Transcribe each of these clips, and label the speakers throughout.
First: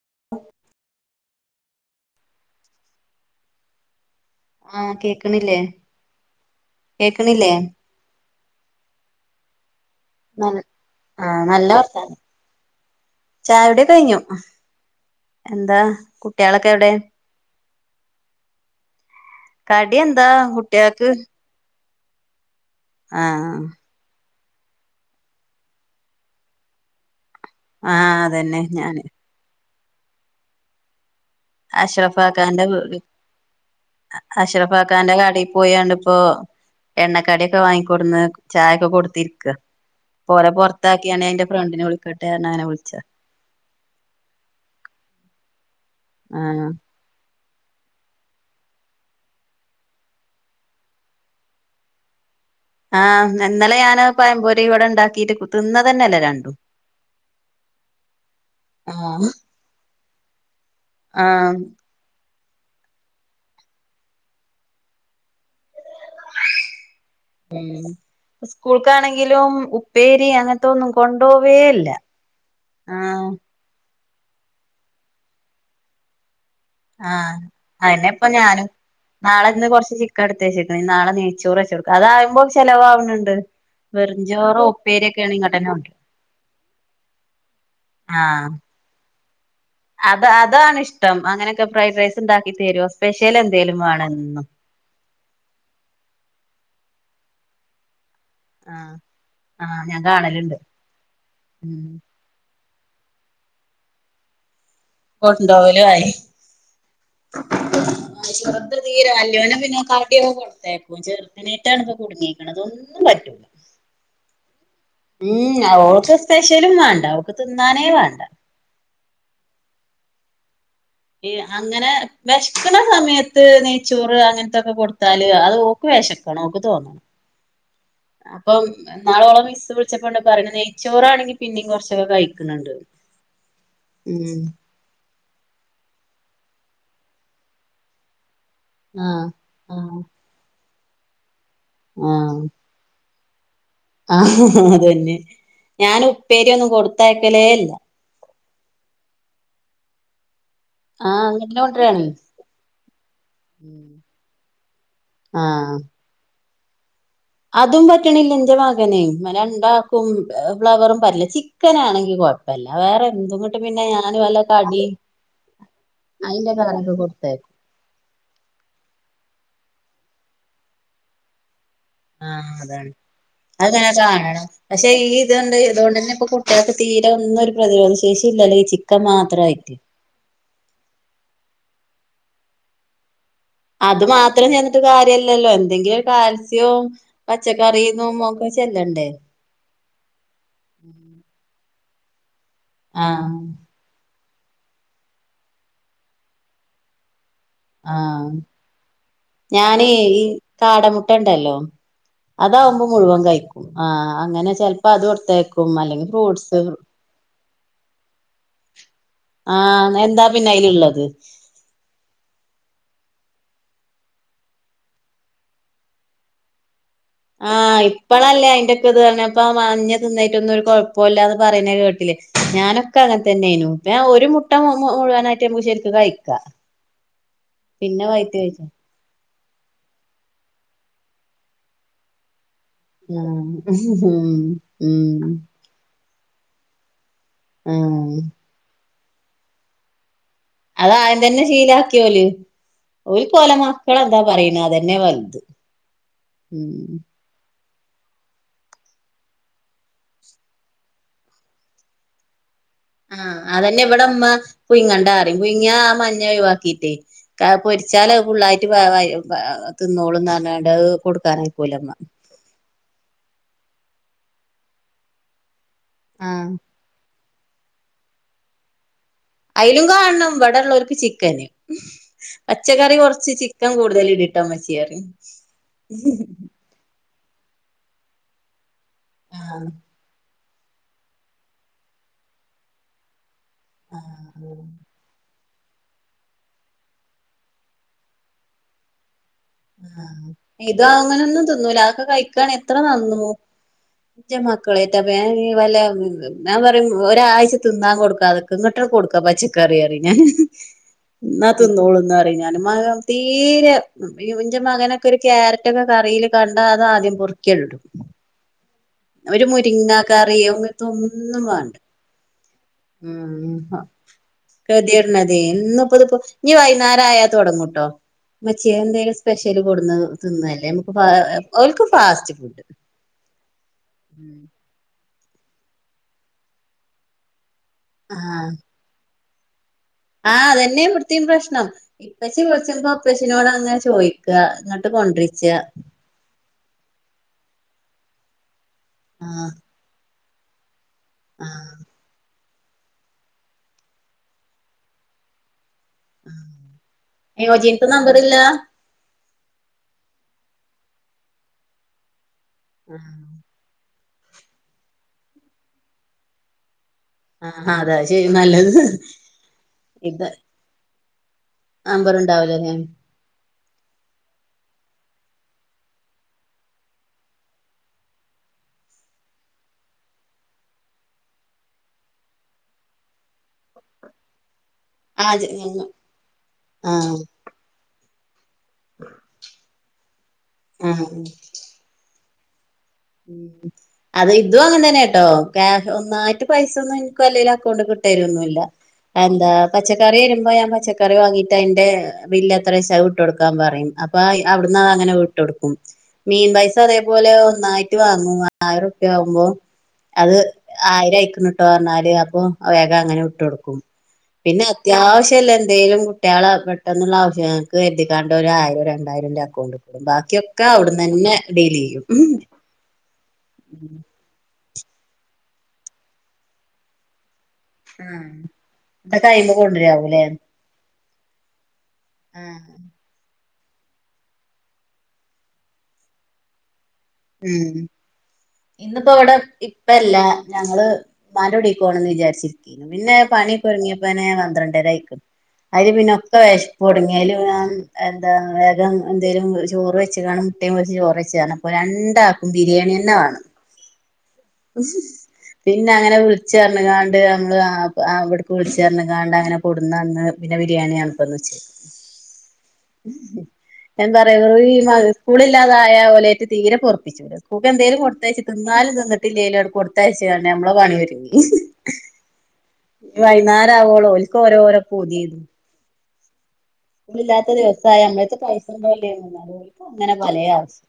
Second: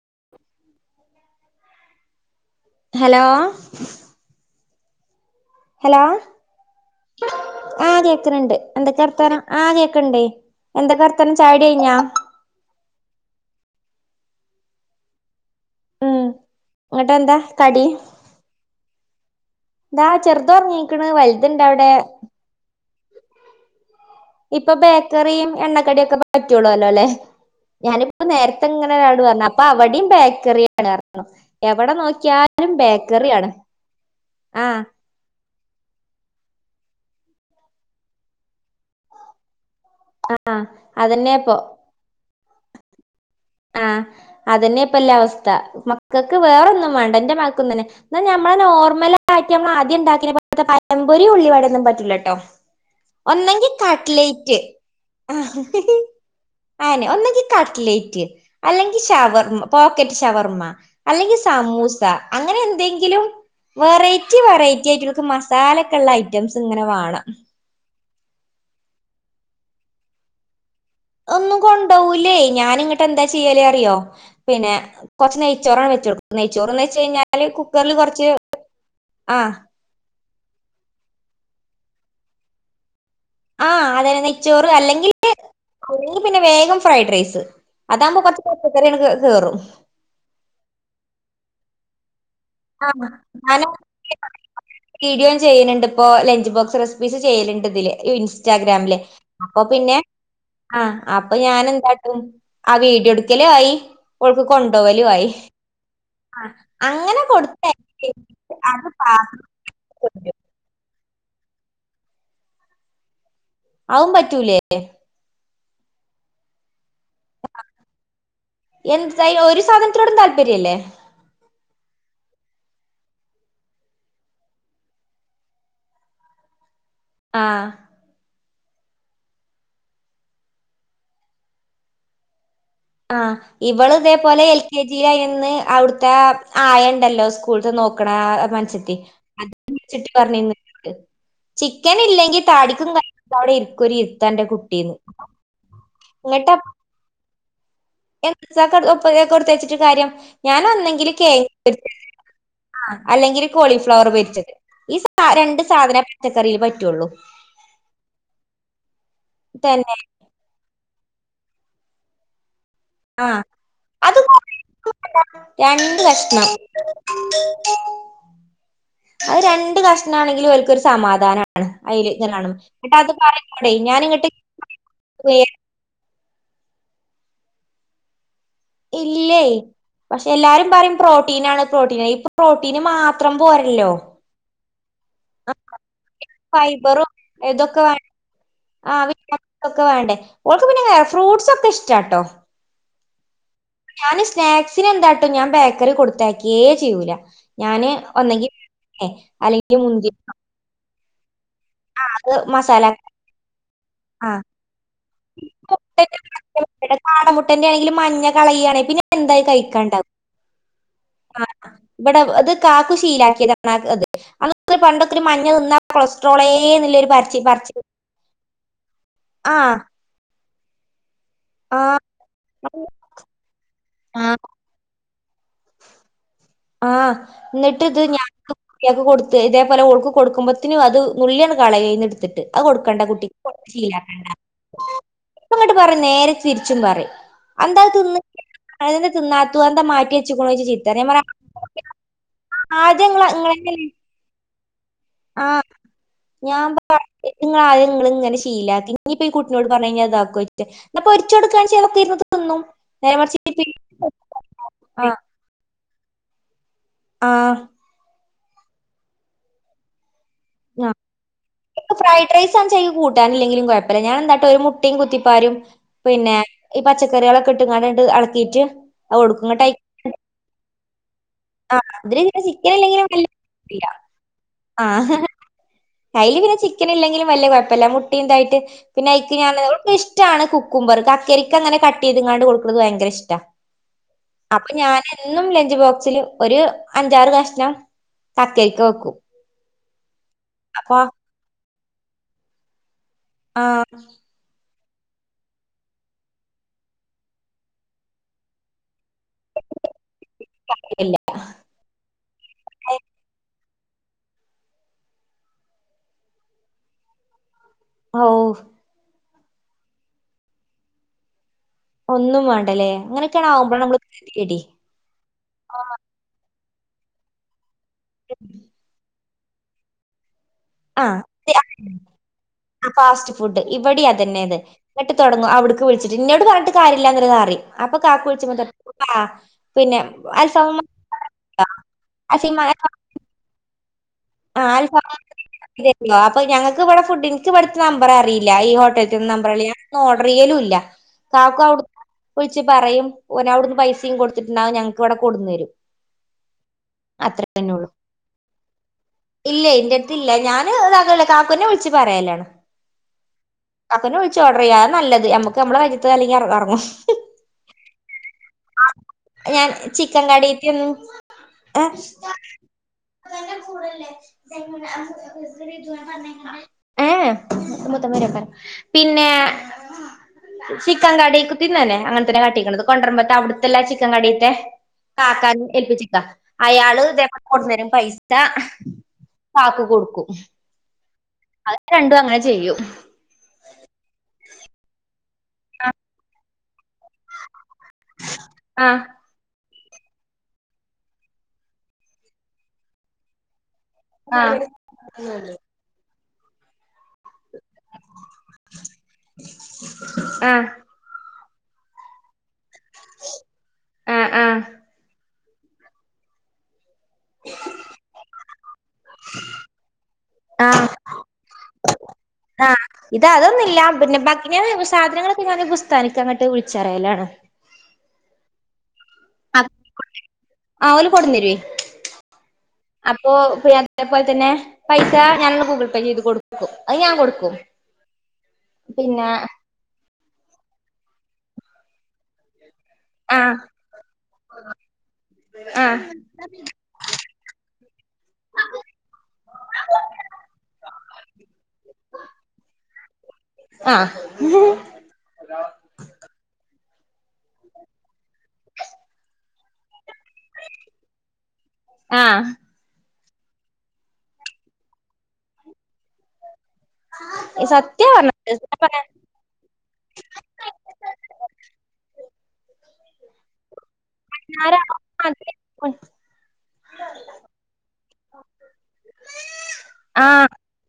Speaker 1: [unintelligible]
Speaker 2: Hello?
Speaker 1: ആഹ് കേക്കണില്ലേ? കേക്കണില്ലേ
Speaker 2: ആഹ് കേക്കണണ്ട് എന്തൊക്കെ വർത്താനം. ആ കേക്കണ്ട് എന്തൊക്കെ വർത്താനം. ചായ്ടി പിഞ്ഞാ
Speaker 1: ചായ്ടി കഴിഞ്ഞു. എന്താ
Speaker 2: ഉം
Speaker 1: കുട്ടികളൊക്കെ എവിടെ?
Speaker 2: ഇങ്ങട്ടെന്താ കടി
Speaker 1: കടി
Speaker 2: എന്താ ചെറുത് ഒറങ്ങിയേക്ക്ണ്
Speaker 1: കുട്ടികൾക്ക്
Speaker 2: വലുതു ഇണ്ടവിടെ
Speaker 1: ആഹ് ആ
Speaker 2: ഇപ്പൊ ബേക്കറിയും എണ്ണക്കടിയും ഒക്കെ പറ്റുള്ളുല്ലോ അല്ലേ.
Speaker 1: ആഹ്
Speaker 2: ഞാനിപ്പോ
Speaker 1: അതന്നെ ഞാന്
Speaker 2: നേരത്തെങ്ങനെരാട് പറഞ്ഞ് അപ്പൊ അവിടെയും ബേക്കറി ആണ് റഞ്ഞ. എവിടെ
Speaker 1: അഷ്റഫാക്കാന്റെ
Speaker 2: നോക്കിയാലും ബേക്കറി ആണ്. ആഹ്
Speaker 1: പോയണ്ട് ഇപ്പോ എണ്ണക്കടിക്കെ വാങ്ങിക്കൊടുന്ന് ചായൊക്കെ കൊടുത്തിരിക്കാ. പോനെ
Speaker 2: ആ
Speaker 1: പൊറത്താക്കിയാണെ അയിന്റെ
Speaker 2: അതന്നെപ്പൊ
Speaker 1: ഫ്രണ്ടിനെ വിളിക്കട്ടെ ആര അങ്ങനെ വിളിച്ച
Speaker 2: ആഹ് അതന്നെ ഇപ്പല്ല അവസ്ഥ മക്കൾക്ക്
Speaker 1: ആഹ്
Speaker 2: വേറൊന്നും വേണ്ട. എന്റെ മ ഞമ്മളെ നോർമലായിട്ട് ഞമ്മള് ആദ്യം ഉണ്ടാക്കിനത്തെ പഴമ്പൊരി ഉള്ളിവടെയൊന്നും പറ്റൂല കേട്ടോ.
Speaker 1: ആഹ് ഇന്നലെ ഞാന് പയംപൊരി വട ഉണ്ടാക്കിട്ട് തിന്ന തന്നെയല്ലേ രണ്ടും.
Speaker 2: ആനെ ഒന്നങ്കി കട്ട്ലേറ്റ് അല്ലെങ്കിൽ
Speaker 1: ആഹ്
Speaker 2: ഷവർമ പോക്കറ്റ് ഷവർമ്മ അല്ലെങ്കിൽ
Speaker 1: ആഹ്
Speaker 2: സമൂസ. അങ്ങനെ എന്തെങ്കിലും വെറൈറ്റി വെറൈറ്റി ആയിട്ട്ക്ക് മസാല ഐറ്റംസ് ഇങ്ങനെ വേണം
Speaker 1: സ്കൂൾക്കാണെങ്കിലും ഉപ്പേരി അങ്ങന
Speaker 2: ഒന്നും കൊണ്ടോല്ലേ ഞാാന ഇങ്ങട്ട് എന്താ
Speaker 1: ആഹ്
Speaker 2: ചെയ്യാലേ അറിയോ പിന്നെ കൊറച്ച് നെയ്ച്ചോറ് അങ്ങോട്ടവെച്ചുടുക്കും
Speaker 1: ആഹ അതന്നെഇപ്പ ഞാനും
Speaker 2: ആഹ്
Speaker 1: നാളെന്ന് കൊറച്ച്.. അടുത്തേച്ചേക്കണ നാളെെയ്ച്ചൂറ് വച്ച കൊടുക്ക അതായുമ്പോ ചിലവണണ്ട്
Speaker 2: ആഹ അതെ നെയച്ചോറ് അല്ലെങ്കിൽ
Speaker 1: ഇങ്ങട്ടെന്നെ കൊണ്ടരും
Speaker 2: അല്ലങ്ക പിന്നെ വേഗം ഫ്രൈഡ് റൈസ് അതാകുമ്പോൾ കുറച്ച്
Speaker 1: ആഹ്
Speaker 2: പച്ചക്കറിയണ്ട് കേറും.
Speaker 1: അത് അതാാണ് ഇഷ്ടം അങ്ങനെയൊക്കെ ഫ്രൈഡ് റൈസ് ഇണ്ടാക്കി തരോ
Speaker 2: ആ
Speaker 1: സ്പെഷ്യൽ
Speaker 2: ഞൻ
Speaker 1: എന്തേലും വേണം എന്നും
Speaker 2: വീഡിയോം ചെയ്യുന്നുണ്ട് ഇപ്പോൊ ലഞ്ച് ബോക്സ്. വിസ് ചെയ്യലുണ്ടതില്.
Speaker 1: ആഹ്
Speaker 2: ഇൻസ്റ്റാഗ്രാമില്െ അപ്പൊ
Speaker 1: ആഹ്
Speaker 2: പിന്നെ
Speaker 1: ഞാൻ കാണല്ണ്ട്
Speaker 2: ആ അപ്പൊ ഞാാന
Speaker 1: ഉം
Speaker 2: എന്താട്ടും ആ വീഡിയോ എടുക്കലുആയി ഓൾക്ക് കൊണ്ടോ കലുമായി.. അങ്ങനെ കൊടു.
Speaker 1: ആ ശ്രദ്ധ തീര അല്യോന പിന്നെ കാട്ടിയ
Speaker 2: കൊണ്ടരും
Speaker 1: കൊടുത്തേ ചെറുത്തിനേട്ടാണ് ഇപ്പൊ കുടുങ്ങിയേക്കുന്നത് അതൊന്നും പറ്റൂല.
Speaker 2: അവൻ പറ്റൂലേ.
Speaker 1: ഉ ഓക്ക് സ്പെഷ്യലും മാണം.
Speaker 2: എന്ത ഒരു സാധനത്തോടും താല്പര്യല്ലേ
Speaker 1: അങ്ങനെ വിശക്കണ സമയത്ത് നെയ്ച്ചോറ് അങ്ങനത്തൊക്കെ കൊടുത്താല് അത് നോക്ക.. വെശക്ണോൾ ക് തോന്നണം
Speaker 2: ആഹ
Speaker 1: അപ്പം നാളോളം മിസ് വിളിച്ചപ്പോണ്ട് പറു നെയ്ച്ചോറാണെങ്കി പിന്നും കുറച്ചൊക്കെ കഴിക്കും.
Speaker 2: ആഹ് ഇവള് ഇതേപോലെ എൽ കെ ജി ന്ന് അവിടുത്തെ ആയ ഉണ്ടല്ലോ സ്കൂൾ തെനോക്കണേ.
Speaker 1: ആഹ് ആഹ്
Speaker 2: മൻസത്തിചിക്കൻ ഇല്ലെങ്കിൽ താടിക്കും കൈ. തടിിൽ
Speaker 1: ആഹ അത് തന്നെ ഞാൻ ഉപ്പേരി ഒന്നും കൊടുത്തയക്കലേല്ല
Speaker 2: എന്ത് ത്താഉപ്പേരി ഒക്കെ കൊടുത്തയച്ചിട്ട് കാര്യം ഞാൻ ഒന്നെങ്കിലും
Speaker 1: ആഹ്
Speaker 2: കേങ്ങ്..
Speaker 1: അങ്ങട്ടന്നെ കൊണ്ടരാണ്
Speaker 2: ആ അല്ലെങ്കിൽ കോളിഫ്ലവർ പരിച്ചത് ഈ രണ്ട്
Speaker 1: ആഹ്
Speaker 2: സാധന പച്ചക്കറിൽ പറ്റുള്ളൂ.
Speaker 1: അതും പറ്റണില്ല ഇന്റ മകന്
Speaker 2: തന്നെ
Speaker 1: രണ്ടാക്കും ഫ്ലവറും പറ്റുന്നില്ല ചി... ക്കനാണെകിൽ കൊഴപ്പില്ല വേറെ
Speaker 2: ആഹ്
Speaker 1: എന്തുംങ്ങോട്ട് പിന്നെ ഞാൻ..
Speaker 2: അത്
Speaker 1: വല്ല കടി
Speaker 2: രണ്ട് കക്ഷണം
Speaker 1: അതിന്റെ കറിയൊക്കെ കൊടുത്തേക്കും
Speaker 2: അത് രണ്ട് കഷ്ണ ആണെങ്കിൽ അവൊരു കൊരു സമാധാനമാണ്.
Speaker 1: ആഹ അതാണ്
Speaker 2: പറയുമ്പോഴേ
Speaker 1: അത്ങ്ങന്നെ
Speaker 2: ഞാനിങ്ങട്ട്
Speaker 1: കാണണം പക്ഷെ ഈ ഇതൊണ്ട് ഇതുകൊണ്ട് തന്നെ ഇപ്പൊ.. അക്ക് തീരെ ഒന്നും ഒരു പ്രതിരോധം ശേഷി ഇല്ലല്ലോ ഈ ചിക്കൻ
Speaker 2: ഇല്ലേ
Speaker 1: മാത്രമായിട്ട്
Speaker 2: പക്ഷെ എല്ലാരും പറയും പ്രോട്ടീന ആാണ് പ്രോട്ടീൻ ഇപ്പോ പ്രോട്ടീന് മാത്രം പോരല്ലോ
Speaker 1: അത് മാത്രം ചെന്നിട്ട് കാര്യല്ലല്ലോ എന്തെങ്കിലും കാൽസ്യവും
Speaker 2: ഫൈബറും ഇതൊക്കെ വേ
Speaker 1: പച്ചക്കറിന്നും ഒക്കെ..
Speaker 2: ആ
Speaker 1: ചെല്ലണ്ടേ
Speaker 2: വിറ്റാമിൻസ് ഒക്കെ വേണ്ടേ ഒൾക് പിന്നെ ഫ്രൂ്സ് ഒക്കെ ഇഷ്ടാട്ടോ.
Speaker 1: ആഹ
Speaker 2: ഞാന് സ്നാക്സിന് എന്താട്ടും ഞാൻ ബേക്കറി കൊടുത്താക്കിയേ ചെയ്യൂല. ഞാന്
Speaker 1: ആഹ്
Speaker 2: ഒന്നെങ്കിഅല്ലെങ്കിൽ മുന്തി..
Speaker 1: ഇട്ടണ്ടല്ലോ അതാവുമ്പോൾ മുഴുവൻ കഴിക്കും ആ അങ്ങനെ ചെപ്പോ അത് കൊടുത്തേക്കും അല്ലെങ്കിൽ ഫ്രൂട്ട്സ്.
Speaker 2: മുട്ടന്റെ ആയാലും മഞ്ഞ കളയുകയാണ് പിന്നെ..
Speaker 1: ആഹ എന്താ പിന്നെ അതില ഉുള്ളത്
Speaker 2: ആ ഇവിടെ അത് കാക്ക ഷീല ആക്കിയത് [unintelligible] മഞ്ഞ നിന്ന കൊളസ്ട്രോ
Speaker 1: ആഹ് ഇപ്പഴല്ലേ അയിന്റെൊക്കെ ഇത് പ്പ
Speaker 2: ആഹ്
Speaker 1: മഞ്ഞ തിന്നിട്ടൊന്നും ഒരുഴപ്പ കുഴപ്പമില്ല എന്ന് പറയുന്നത്
Speaker 2: ആഹ്
Speaker 1: കേട്ടില്ലേ പറയുന്ന കേട്ടിലോ ഞാനൊക്കെ അങ്ങനെ തന്നൊയിരുനു ഒരു മുട്ട മുഴുവൻായി കുമ്പ [unintelligible] ശരിക്ക് കഴിക്കാം
Speaker 2: ആഹ എന്നിട്ട് ഇത്
Speaker 1: പിന്നെ വൈറ്റ് കഴിച്ചാ
Speaker 2: ഞൻിയ കൊടുത്ത ത് ഇതേപോലെ ഒൾക്ക് കൊടുക്കുമ്പഴത്തിനും അത് നുളളീ കള യുംഅതിന് എടുത്തിട്ട്. അതു കൊടുക്കണ്ട
Speaker 1: ആ
Speaker 2: കുട്ടിക്ക് കൊടുത്തു ശീലമാക്കണ്ട.
Speaker 1: ഉം ഉം
Speaker 2: ഇപ്പൊ അങ്ങോട്ട് പറ നേരെ തിരിച്ചും പറയും അ
Speaker 1: ആ
Speaker 2: എന്താ തിന്നാത്തുന്താ മാറ്റിയ വെ [unintelligible]
Speaker 1: ഷീല ആക്കി ഒല് അവർക്ക് അവരെ മക്കൾ എന്താ പറയുന്നത് അതേപോലെ
Speaker 2: ആഹ് [unintelligible] ഞാൻ നിങ്ങള നിങ്ങ ഇങ്ങനെ ശീലാക്കി ഇനിപ്പോ ഈ കുട്ടിനോട് പറ കഴിഞ്ഞാ അതാക്കോ എന്നപ്പൊ പോരിച്ച കൊടു കാച അതൊക്കെ ഇരുന്നു തിന്നും നേരെ മറിച്ച്
Speaker 1: ആഹ്
Speaker 2: ഇപ്പൊ ഈ-
Speaker 1: അതന്നെ ഇവിടെ ഇമ്മ
Speaker 2: ആ
Speaker 1: പുഴുങ്ങണ്ടാ എന്ന് പറയും. പുഴുങ്ങിയ ആ മഞ്ഞ ഒഴിവാക്കി.
Speaker 2: ആ
Speaker 1: അത് പൊരിച്ചാലും ഫുൾ ആയിട്ട് വ്യാവ് ആയിട്ട് തിന്നോളും
Speaker 2: ആ ഇപ ഫ്രൈഡ് റൈസ് ആച കൂട്ടാനിലകിലും കുഴപ്പ ഞൻ എന്താട്ട ഒരു മുട്ടും കുത്തിപ്പാരും പിന്നെ
Speaker 1: ആഹ്
Speaker 2: ഈ പച്ച കറികളൊക്കെ ഇട്ടുംങ്ങണ്ട് ഇളക്കിട്ട്
Speaker 1: അയലും കാണണം ഇവിടെ ഉള്ളവർക്ക് ചിക്കന്
Speaker 2: ആ അതില് പിന്നെ ചിക്കൻ
Speaker 1: പച്ചക്കറി
Speaker 2: ഇല്ലെങ്കിലും വലിയ
Speaker 1: കുറച്ച് ചിക്കൻ
Speaker 2: കുഴപ്പമില്ല
Speaker 1: കൊടു [unintelligible] ഇമമചി
Speaker 2: കയ്യില് പിന്നെ ചിക്കൻ ഇല്ലെങ്കിലും വല്ല കുഴപ്പമില്ല മുട്ടി ഇതായിട്ട് പിന്നെ അക്ക് ഞ
Speaker 1: ആഹ്
Speaker 2: ഇഷ്ടമാണ് കുക്ക്പർ കക്കരിക്ക അങ്ങനെ കട്ട ചെയ്ത് ഇങ്ങാണ്ട് കൊടുക്കുന്നത് ഭയങ്ക ഇഷ്ട
Speaker 1: ആഹ്് [unintelligible]
Speaker 2: ഇും ലഞ്ച് ബോക്സില് ഒരു അഞ്ചാറ് കഷണം കക്കെരിക്ക വെക്കും
Speaker 1: ആ ഇത്
Speaker 2: അപ്പൊ
Speaker 1: അങ്ങനൊന്നും തിന്നുല അതൊക്കെ കഴിക്കാണകിൽ എത്ര നന്നു
Speaker 2: ആഹ്
Speaker 1: [unintelligible] ളറ്റ വല്ല ഞാൻ പറയും ഒരാഴ്ച തിന്താൻ കൊടുക [unintelligible] ഇങ്ങട്ട കൊടുക്ക ക്കെ പച്ചക്കറി അറി ഞാൻ
Speaker 2: ഇല്ല
Speaker 1: എന്നാ [unintelligible] ുന്നോളന്ന്റി ഞാൻ [unintelligible] മകം തീരെ ഞ്ച മകനൊക്കെ ഒരു ക്യാരറ്റ്ൊക്കെ കറിൽ കണ്ടാ അത ആദ്യം പറിക്കേള്ളൂ
Speaker 2: ഓ
Speaker 1: അവര് മുരിങ്ങ കറിയും അതോനൊന്നും വേണ്ട
Speaker 2: ഒന്നും വേണ്ടല്ലേ അങ്ങനെയൊക്കെയാണ്
Speaker 1: ഉ
Speaker 2: ആവുമ്പോഴാണ് നമ്മള് ഗതികേട്
Speaker 1: കതിറിഞ്ഞത ഇപ്പതിപ്പോ [unintelligible] ഇനി വൈകുന്നേരം തുടങ്ങും ടോ ഇമ്മച്ചിയെ എന്തെങ്കിലും സ്പെഷ്യല് കൊടു തിന്നല്ലേ നമുക്ക്
Speaker 2: ആ
Speaker 1: ഓൽക്ക് ഫാസ്റ്റ് ഫുഡ്
Speaker 2: ഫാസ്റ്റ് ഫുഡ് ഇവടിം അതന്നെണ് എന്നിട്ട് അവിടത്തെ വിളിച്ചിട്ട് പറയും [unintelligible] കാക്കു
Speaker 1: ആഹ്
Speaker 2: വിളിക്കുമ്പോ പറയും പ
Speaker 1: ആഹ് അതെന്നെ ഇവത്തികോം പ്രശ്നം ഇപ്പച്ചി പളിച്ച്പൊ അപ്പച്ചിനോട് അങ്ങനെ ചോയി [unintelligible]
Speaker 2: ആഹ്
Speaker 1: എന്നിട്ട്
Speaker 2: അൽഫാമ്
Speaker 1: കൊണ്ടിച്ച
Speaker 2: തരോ അപ്പൊ ഞങ്ങക്ക് ഇവിടെ ഫുഡിനനിിക്ക ഇവിടുത്തെ നമ്പർറിയില്ല ഈ ഹോട്ടലൽന്ന്
Speaker 1: ആഹ്
Speaker 2: നമ്പർല്ല ഞാന ഒന്ന് ഓർഡർ ചെയ്യലും ഇല്ല കാക്ക
Speaker 1: ആഹ്
Speaker 2: അവിടു വിളിച്ച് പറയും ഓ അവിടുന്ന് പൈസയും കൊടുത്തിട്ടുണ്ടാവും ഞങ്ങക്ക് ഇവിടെ കൊടുന്ന് തരും
Speaker 1: യോജീത്ത് നമ്പറില്ല
Speaker 2: ഇല്ലേ എന്റെ അടുത്തില്ല [unintelligible] കാക്കുനെ വിളിച്ച് പറയലാണ്
Speaker 1: ആഹ [unintelligible]
Speaker 2: കാക്കുന്നെ വിൾച്ച് ഓഡർ ചെയ്യാ അതാ നല്ലത് ഞമ്മക്ക് ഞമ്മളെ കജ്ജ്ത്തെ അല്ലെങ്കി അറ അറങ്ങും
Speaker 1: ആ അ അതായി
Speaker 2: ഞാൻ ചിക്കൻ
Speaker 1: ഇത്
Speaker 2: കടിക്ക് ചെന്ന്
Speaker 1: നമ്പർ ഉണ്ടാവൂലേ
Speaker 2: ഏ മത്തംരക്ക പിന്നെ ചിക്കൻ കടി [unintelligible] തന്നെ അങ്ങൻ തെന്നെ കട്ടിക്ക്ണത് കൊണ്ടര്മ്പ ട്ട് അവുട്ടുത്തെ ഇല്ലെ ആ ചിക്കൻ കടിത്തെ
Speaker 1: ആഹ്
Speaker 2: കാക്കാനെ ഏൽപ്പിച്ചെക്കാ അയാൾ ഇതേ പോലെ കൊട്ന്നെരും പൈസ സ കാക്കു കൊട്ക്കും
Speaker 1: ആഹ്
Speaker 2: അയ് രണ്ടും അങ്ങനെ ചെയ്യും
Speaker 1: അത് ഇതും അങ്ങൻ തന്നെട്ടോ ഒന്നായിട്ട് പൈസ ഒന്നും ഇൻ ക്ക് അല്ലെലും അക്കൗണ്ട്ക്ക് ഇട്ടെരൊന്നും ഇല്ല
Speaker 2: ആഹ്
Speaker 1: എന്താ പച്ചക്കറി വെരുമ്പോ ഞാൻ പച്ചക്കറി വാങ്ങിട്ട് അയിന്റെ ബില്ല് എത്രെച്ചാ അയ് വിട്ട് കൊട്ക്കാൻ പറിം അപ്പ അയി
Speaker 2: ആഹ്
Speaker 1: അവ്ട്ന്ന് അയ് അങ്ങനെ വിട്ടൊട്ക്കും മീൻ പൈസ അതേപോലെ ഒന്നായി മൂവയിരം റുപ്യ ആവുമ്പോ അയ്
Speaker 2: ആഹ്
Speaker 1: ആയിരം അയ്ക്ക്ൺട്ടോ പർണാൽ അപ്പൊ വേഗം അങ്ങനെ വുട്ട് കൊട്ക്കും
Speaker 2: ആഹ് ആഹ്
Speaker 1: പിന്നെ അത്യാവശ്യം ഇല്ലെ എന്തെലും കുട്ടിയാളെ പ പെട്ടെന്നുള്ള ആവശ്യംങ്ങക്ക് കെര്തിക്കാണ്ട് ഒരായി രണ്ടായിരം ഇന്റെ അക്കൗണ്ട് ഇടും ബാക്കിയൊക്കെ
Speaker 2: ആഹ്
Speaker 1: അവുട്ന്നെന്നെ ഡീൽ ചെയ്യും
Speaker 2: ആഹ് ഇത് അതൊന്നുയില്ല പിന്നെ ബാക്കിനാ സാധനങ്ങളൊക്കെ ഞാൻ ബുസ്താനിക്ക് അങ്ങട്ട് വുൾച്ചറെയെലാണ്
Speaker 1: ആ അയ് കയ്യുമ്പോ കൊണ്ടരാവൂലെ
Speaker 2: കൊട്ന്നെരുയ്
Speaker 1: ആ
Speaker 2: [unintelligible] അതേപോലെ തന്നെ പൈസ ഞാൻ അങ്ങ് ഗൂഗിൾ പേ ചെയ്ത് കൊട്ക്കും
Speaker 1: ഉം ഇന്ന്പ്പം
Speaker 2: പിന്നെ
Speaker 1: ഇവടെ ഇപ്പ ഇല്ല ഞങ്ങൾ ഇമ്മാന്റെ കുടീക്ക് പോണംന്ന്‌ വിചാരിച്ചിനി ഇന്ന് പിന്നെ
Speaker 2: ആഹ്
Speaker 1: പണിയൊക്കെ ഒര്ങ്ങെപ്പെന്നെ പന്ത്രണ്ടെര ആയിക്ക്ൺ അയിൽ
Speaker 2: ആഹ്
Speaker 1: പിന്നെ ഒക്കെ വെശപ്പെട്ങ്ങി അയിൽപ്പ ഞാൻ എന്താ വേഗം എന്തെലും ചോറ് വെച്ച് കാണു മുട്ടിം പൊരിച്ച് ചോറെയ്ച്ച് പർൺ അപ്പ രണ്ടാക്കും ബിരിയാണിയെന്നെ വാണം
Speaker 2: ആഹ്
Speaker 1: പിന്നെ അങ്ങനെ വിൾച്ച് പർഞ്ഞ് കാ ണ്ട് നമ്മൾ ആ അവ് അവ്ട്ക്ക് വിൾച്ച് പർൺ കാണ്ട് കണ്ട അങ്ങനെ കൊട്ന്ന് അങ്ങ് പിന്നെ ബിരിയാണിയാണ് ഇപ്പന്ന് വെച്ചെ
Speaker 2: ആഹ്
Speaker 1: എന്ത പറയാ [unintelligible] ഈ സ്കൂൾ ഇല്ലാതായാ ഒലെ ആയിറ്റ് തീരെ പൊർപ്പിച്ചൂലാ സ്കൂക്ക് എന്തെലും
Speaker 2: സത്യ
Speaker 1: കൊട്ത്തേച്ച്
Speaker 2: പറഞ്ഞത്
Speaker 1: തിന്നാലും തിന്ന് ഇല്ലെലും കൊട്ത്ത് അഴ്ച്ച് കാണ്ട് നമ്മളെ പണി ഒര്ങ്ങി ഇഞ് വൈന്നാരം ആവോളം ഓൽ ഓൽക്ക് ഓരോര പൂതിയെന്നു സ്കൂൾ ഇല്ലാത്ത ദിവ് സായ നമ്മളെ എട്ത്ത് പൈസ ഒന്നും ഇല്ലെന്നു ഇന്നാലും ഓർക്ക് ഇങ്ങനെ പലെ
Speaker 2: ആഹ്
Speaker 1: ആവ്ശ്യം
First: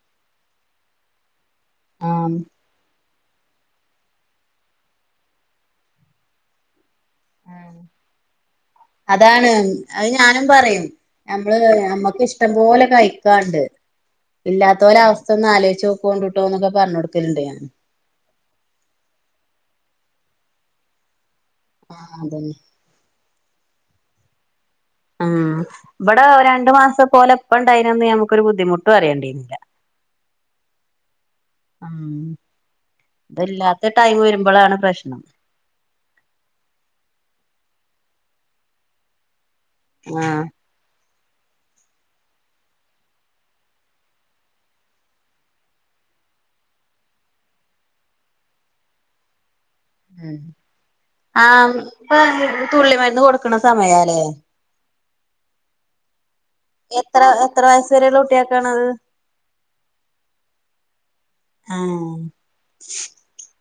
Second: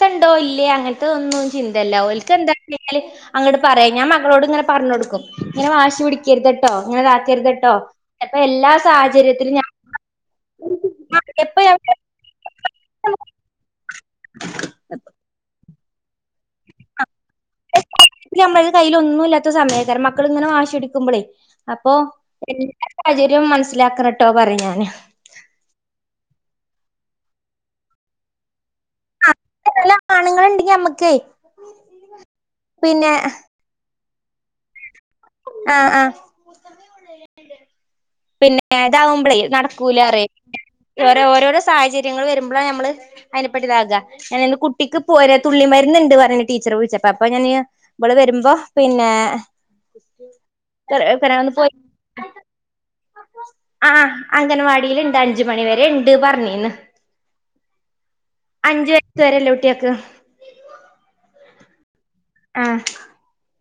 Speaker 2: സ ഇണ്ടോ ഇല്ലേ അങ്ങൻത്ത ഇതൊന്നും ചിന്ത ഇല്ല ഓൽക്ക്
Speaker 1: ആഹ്
Speaker 2: എന്താ [unintelligible] ഞ്ഞാൽ അങ്ങട്ട് പറയാ ഞാൻ മകളോട് ഇങ്ങനെ പർഞ്ഞൊട്ക്കും ഇങ്ങനെ വാശി പിടിക്കെര്ത്ട്ടോ ഇങ്ങനെതാക്കെര്ത് ട്ടോ ചെൽപ്പ എല്ലാ
Speaker 1: അതാണ്
Speaker 2: സാഹചര്യത്തിലും ഞ
Speaker 1: അത് ഞാനും പറയും ഞമ്മൾ ഞമ്മക്ക് ഇഷ്ടം പോലെ കഴിക്കാണ്ട് ഇല്ലാത്തോലെ അവസ്ഥ ഒന്ന് ആലോയിച്ച് നോക്കോണ്ടുട്ടോ ഇന്നൊക്കെ പർഞ്ഞൊട്‌
Speaker 2: ഞമ്മളെ കയ്യ്ൽ ഒന്നും ഇല്ലാത്ത സമയെക്കാരം മക്കൾ ഇങ്ങനെ വാശി പിടിക്കുമ്പളെ അപ്പോ
Speaker 1: ആഹ് അതന്നെ
Speaker 2: എല്ലാ സാഹചര്യവും മനസ്സിലാക്കണട്ടോ പറിം ഞാൻ
Speaker 1: ആ ഇവടെ രണ്ടു മാസം ഇപ്പ ഒലെ ഇപ്പ ഇണ്ടായിന അന്ന് ഞമ്മക്ക് ഒരു ബുദ്ധിമുട്ടും അറിയെണ്ടെന്നു
Speaker 2: പെരിലെ ആൺങ്ങൾ ഇണ്ടെങ്കി ഞമ്മക്കെ പിന്നെ
Speaker 1: ടൈമ് വെരുമ്പളാണ് പ്രശ്നം
Speaker 2: ആ ആ പിന്നെ ഇതാവുമ്പളെ നട് കൂലാ റെയ്
Speaker 1: ആഹ്
Speaker 2: ഓരോ ഓരോര സാഹചര്യങ്ങൾ വെരുമ്പളാണ് ഞമ്മൾ അയിനെ പറ്റി ഇതാക എന്തെന്നു കുട്ടിക്ക്പ്പോ ഒര് തുള്ളി മര്ന്ന് ണ്ട് പറഞ്ഞഞ് ടീച്ചർ വിളിച്ചപ്പ അപ്പൊ ഞാന് ഇള് വരുമ്പോ പിന്നെ
Speaker 1: ഉം ആ
Speaker 2: ഒന്ന് പോയി
Speaker 1: തുള്ളി മരുന്ന് കൊടുക്കണ സമയല്ലേ
Speaker 2: അഞ്ച മണിവ വരെ ഉണ്ട് പറഞ്ഞു
Speaker 1: എത്ര എത്ര വയസ് വരെയുള്ള കുട്ടിയക്കാനാഥ്
Speaker 2: അഞ്ച് വയസ് വരെല്ലേ കുട്ട്യാക്ക്
Speaker 1: ആ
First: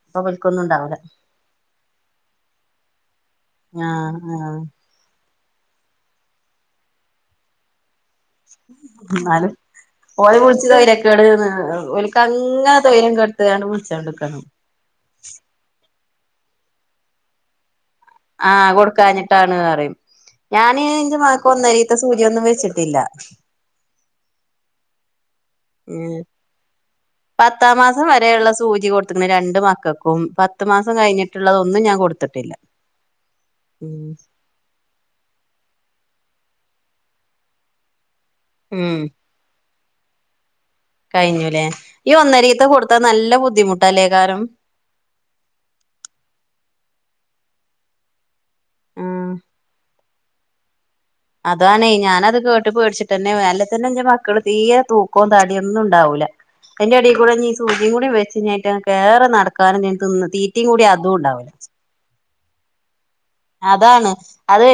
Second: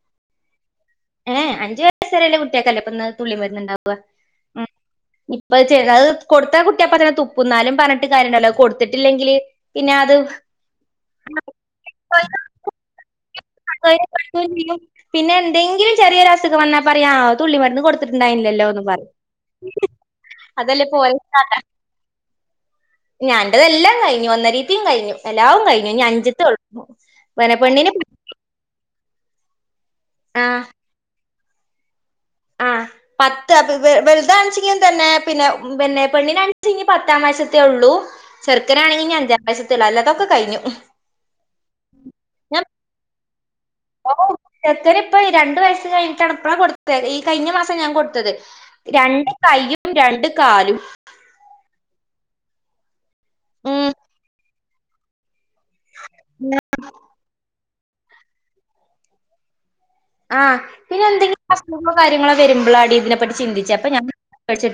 Speaker 1: അപ്പൊ ബൽക്കൊന്നുംണ്ടാവ
Speaker 2: ഏ അഞ്ചു വയസ് വരെല്ലേ കുട്ടിയക്കല്ലേ ഇപ്പൊന്ന് തുള്ളിം മരുന്നുണ്ടാവുവ
Speaker 1: ആഹ് ആഹ്
Speaker 2: അത് കൊടുത്ത കുട്ടിയാപ്പെ തുപ്പുന്നാലും പറഞ്ഞട്ട്
Speaker 1: എന്നാലും ഓല കുളിച്ചു തരം കേട്
Speaker 2: അത്
Speaker 1: ഒക്ക്ങ്ങനെ തൊരം കേ
Speaker 2: പിന്നെ എന്തെങ്കിലും ചെറിയൊ അസുഖ വന്നാ പറയാ തുള്ളി മരുന്ന് കൊടുത്ത ണ്ടായില്ലല്ലോ
Speaker 1: ആഹ്
Speaker 2: എന്ന് പറയും
Speaker 1: കൊടുക്കാഞ്ഞിട്ടാണ് പറയും ഞാന്
Speaker 2: അതല്ലേ പോല
Speaker 1: എന്റെ മകൾക്ക് ഒന്നരീത്തെ സൂചിയൊന്നും വെച്ചിട്ടില്ല
Speaker 2: ഞാന്റെതെല്ലാം കഴിഞ്ഞു ഒന്ന രീതിയും കഴിഞ്ഞു എലാവും കഴിഞ്ഞു ഇനി
Speaker 1: ഉം
Speaker 2: അഞ്ചിത്ത് കൊള്ളു
Speaker 1: പത്താം മാസം വരെയുള്ള സൂചി കൊടുത്തുന്നു രണ്ട് മക്കൾക്കും
Speaker 2: ആ
Speaker 1: പത്ത് മാസം കഴിഞ്ഞിട്ട് ഉള്ളതൊന്ന ഞാൻ. കൊടു
Speaker 2: ആ പത്ത് വലുത കാണിച്ചെങ്കിലും തന്നെ പിന്നെ പിന്നെ പെണ്ണിനാ ഇനി പത്താം വയസത്തേ ഉള്ളു ചെർ
Speaker 1: ഉം
Speaker 2: ക്കനാണെങ്കിൽ ഇനി അഞ്ചാം വയസത്ത ഉള്ളൂ അല്ലാത്തൊക്കെ കഴിഞ്ഞു
Speaker 1: കഴിഞ്ഞുല്ലേ ഈ
Speaker 2: ഞാൻ
Speaker 1: ഒന്നരീത്തെ കൊടുത്താ നല്ല ബുദ്ധിമുട്ടല്ലേക്കാരം
Speaker 2: എത്തരി ഇപ്പ രണ്ട് വയസ്സ് കഴിഞ്ഞട്ടാണ്ണപ്പ കൊടു ഈ കഴിഞ്ഞ മാസം ഞാൻ കൊടുത്തത്
Speaker 1: ഉം
Speaker 2: രണ്ട് കൈയും രണ്ട് കാലും
Speaker 1: അതാണേ ഞാനത് കേട്ട് പേടിച്ചിട്ട തന്നെ വല്ലെ തന്നെ
Speaker 2: ഉം
Speaker 1: എ മക്കള് തീരെ തൂക്കം ത ഒന്നും ഉണ്ടാവൂല്ല എന്റെ അടെ കൂടെഈ സൂച കൂടി വെച്ചട്ട നട തിന്ന തീറ്റയും കൂടി അതും ഉണ്ടാവില്ല
Speaker 2: വരുമ്പോളാടി ഇ
Speaker 1: അതാണ് അത്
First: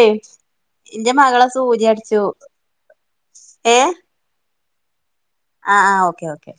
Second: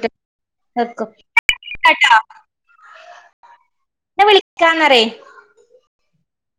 Speaker 2: നിക്കും
Speaker 1: എന്റെ മകളെ സൂചയ
Speaker 2: ട്ടോ
Speaker 1: അടിച്ചു എഏ
Speaker 2: കാന്നറിയി
Speaker 1: ആഹ ആഹ് ഓക്കെ ഓക്കെ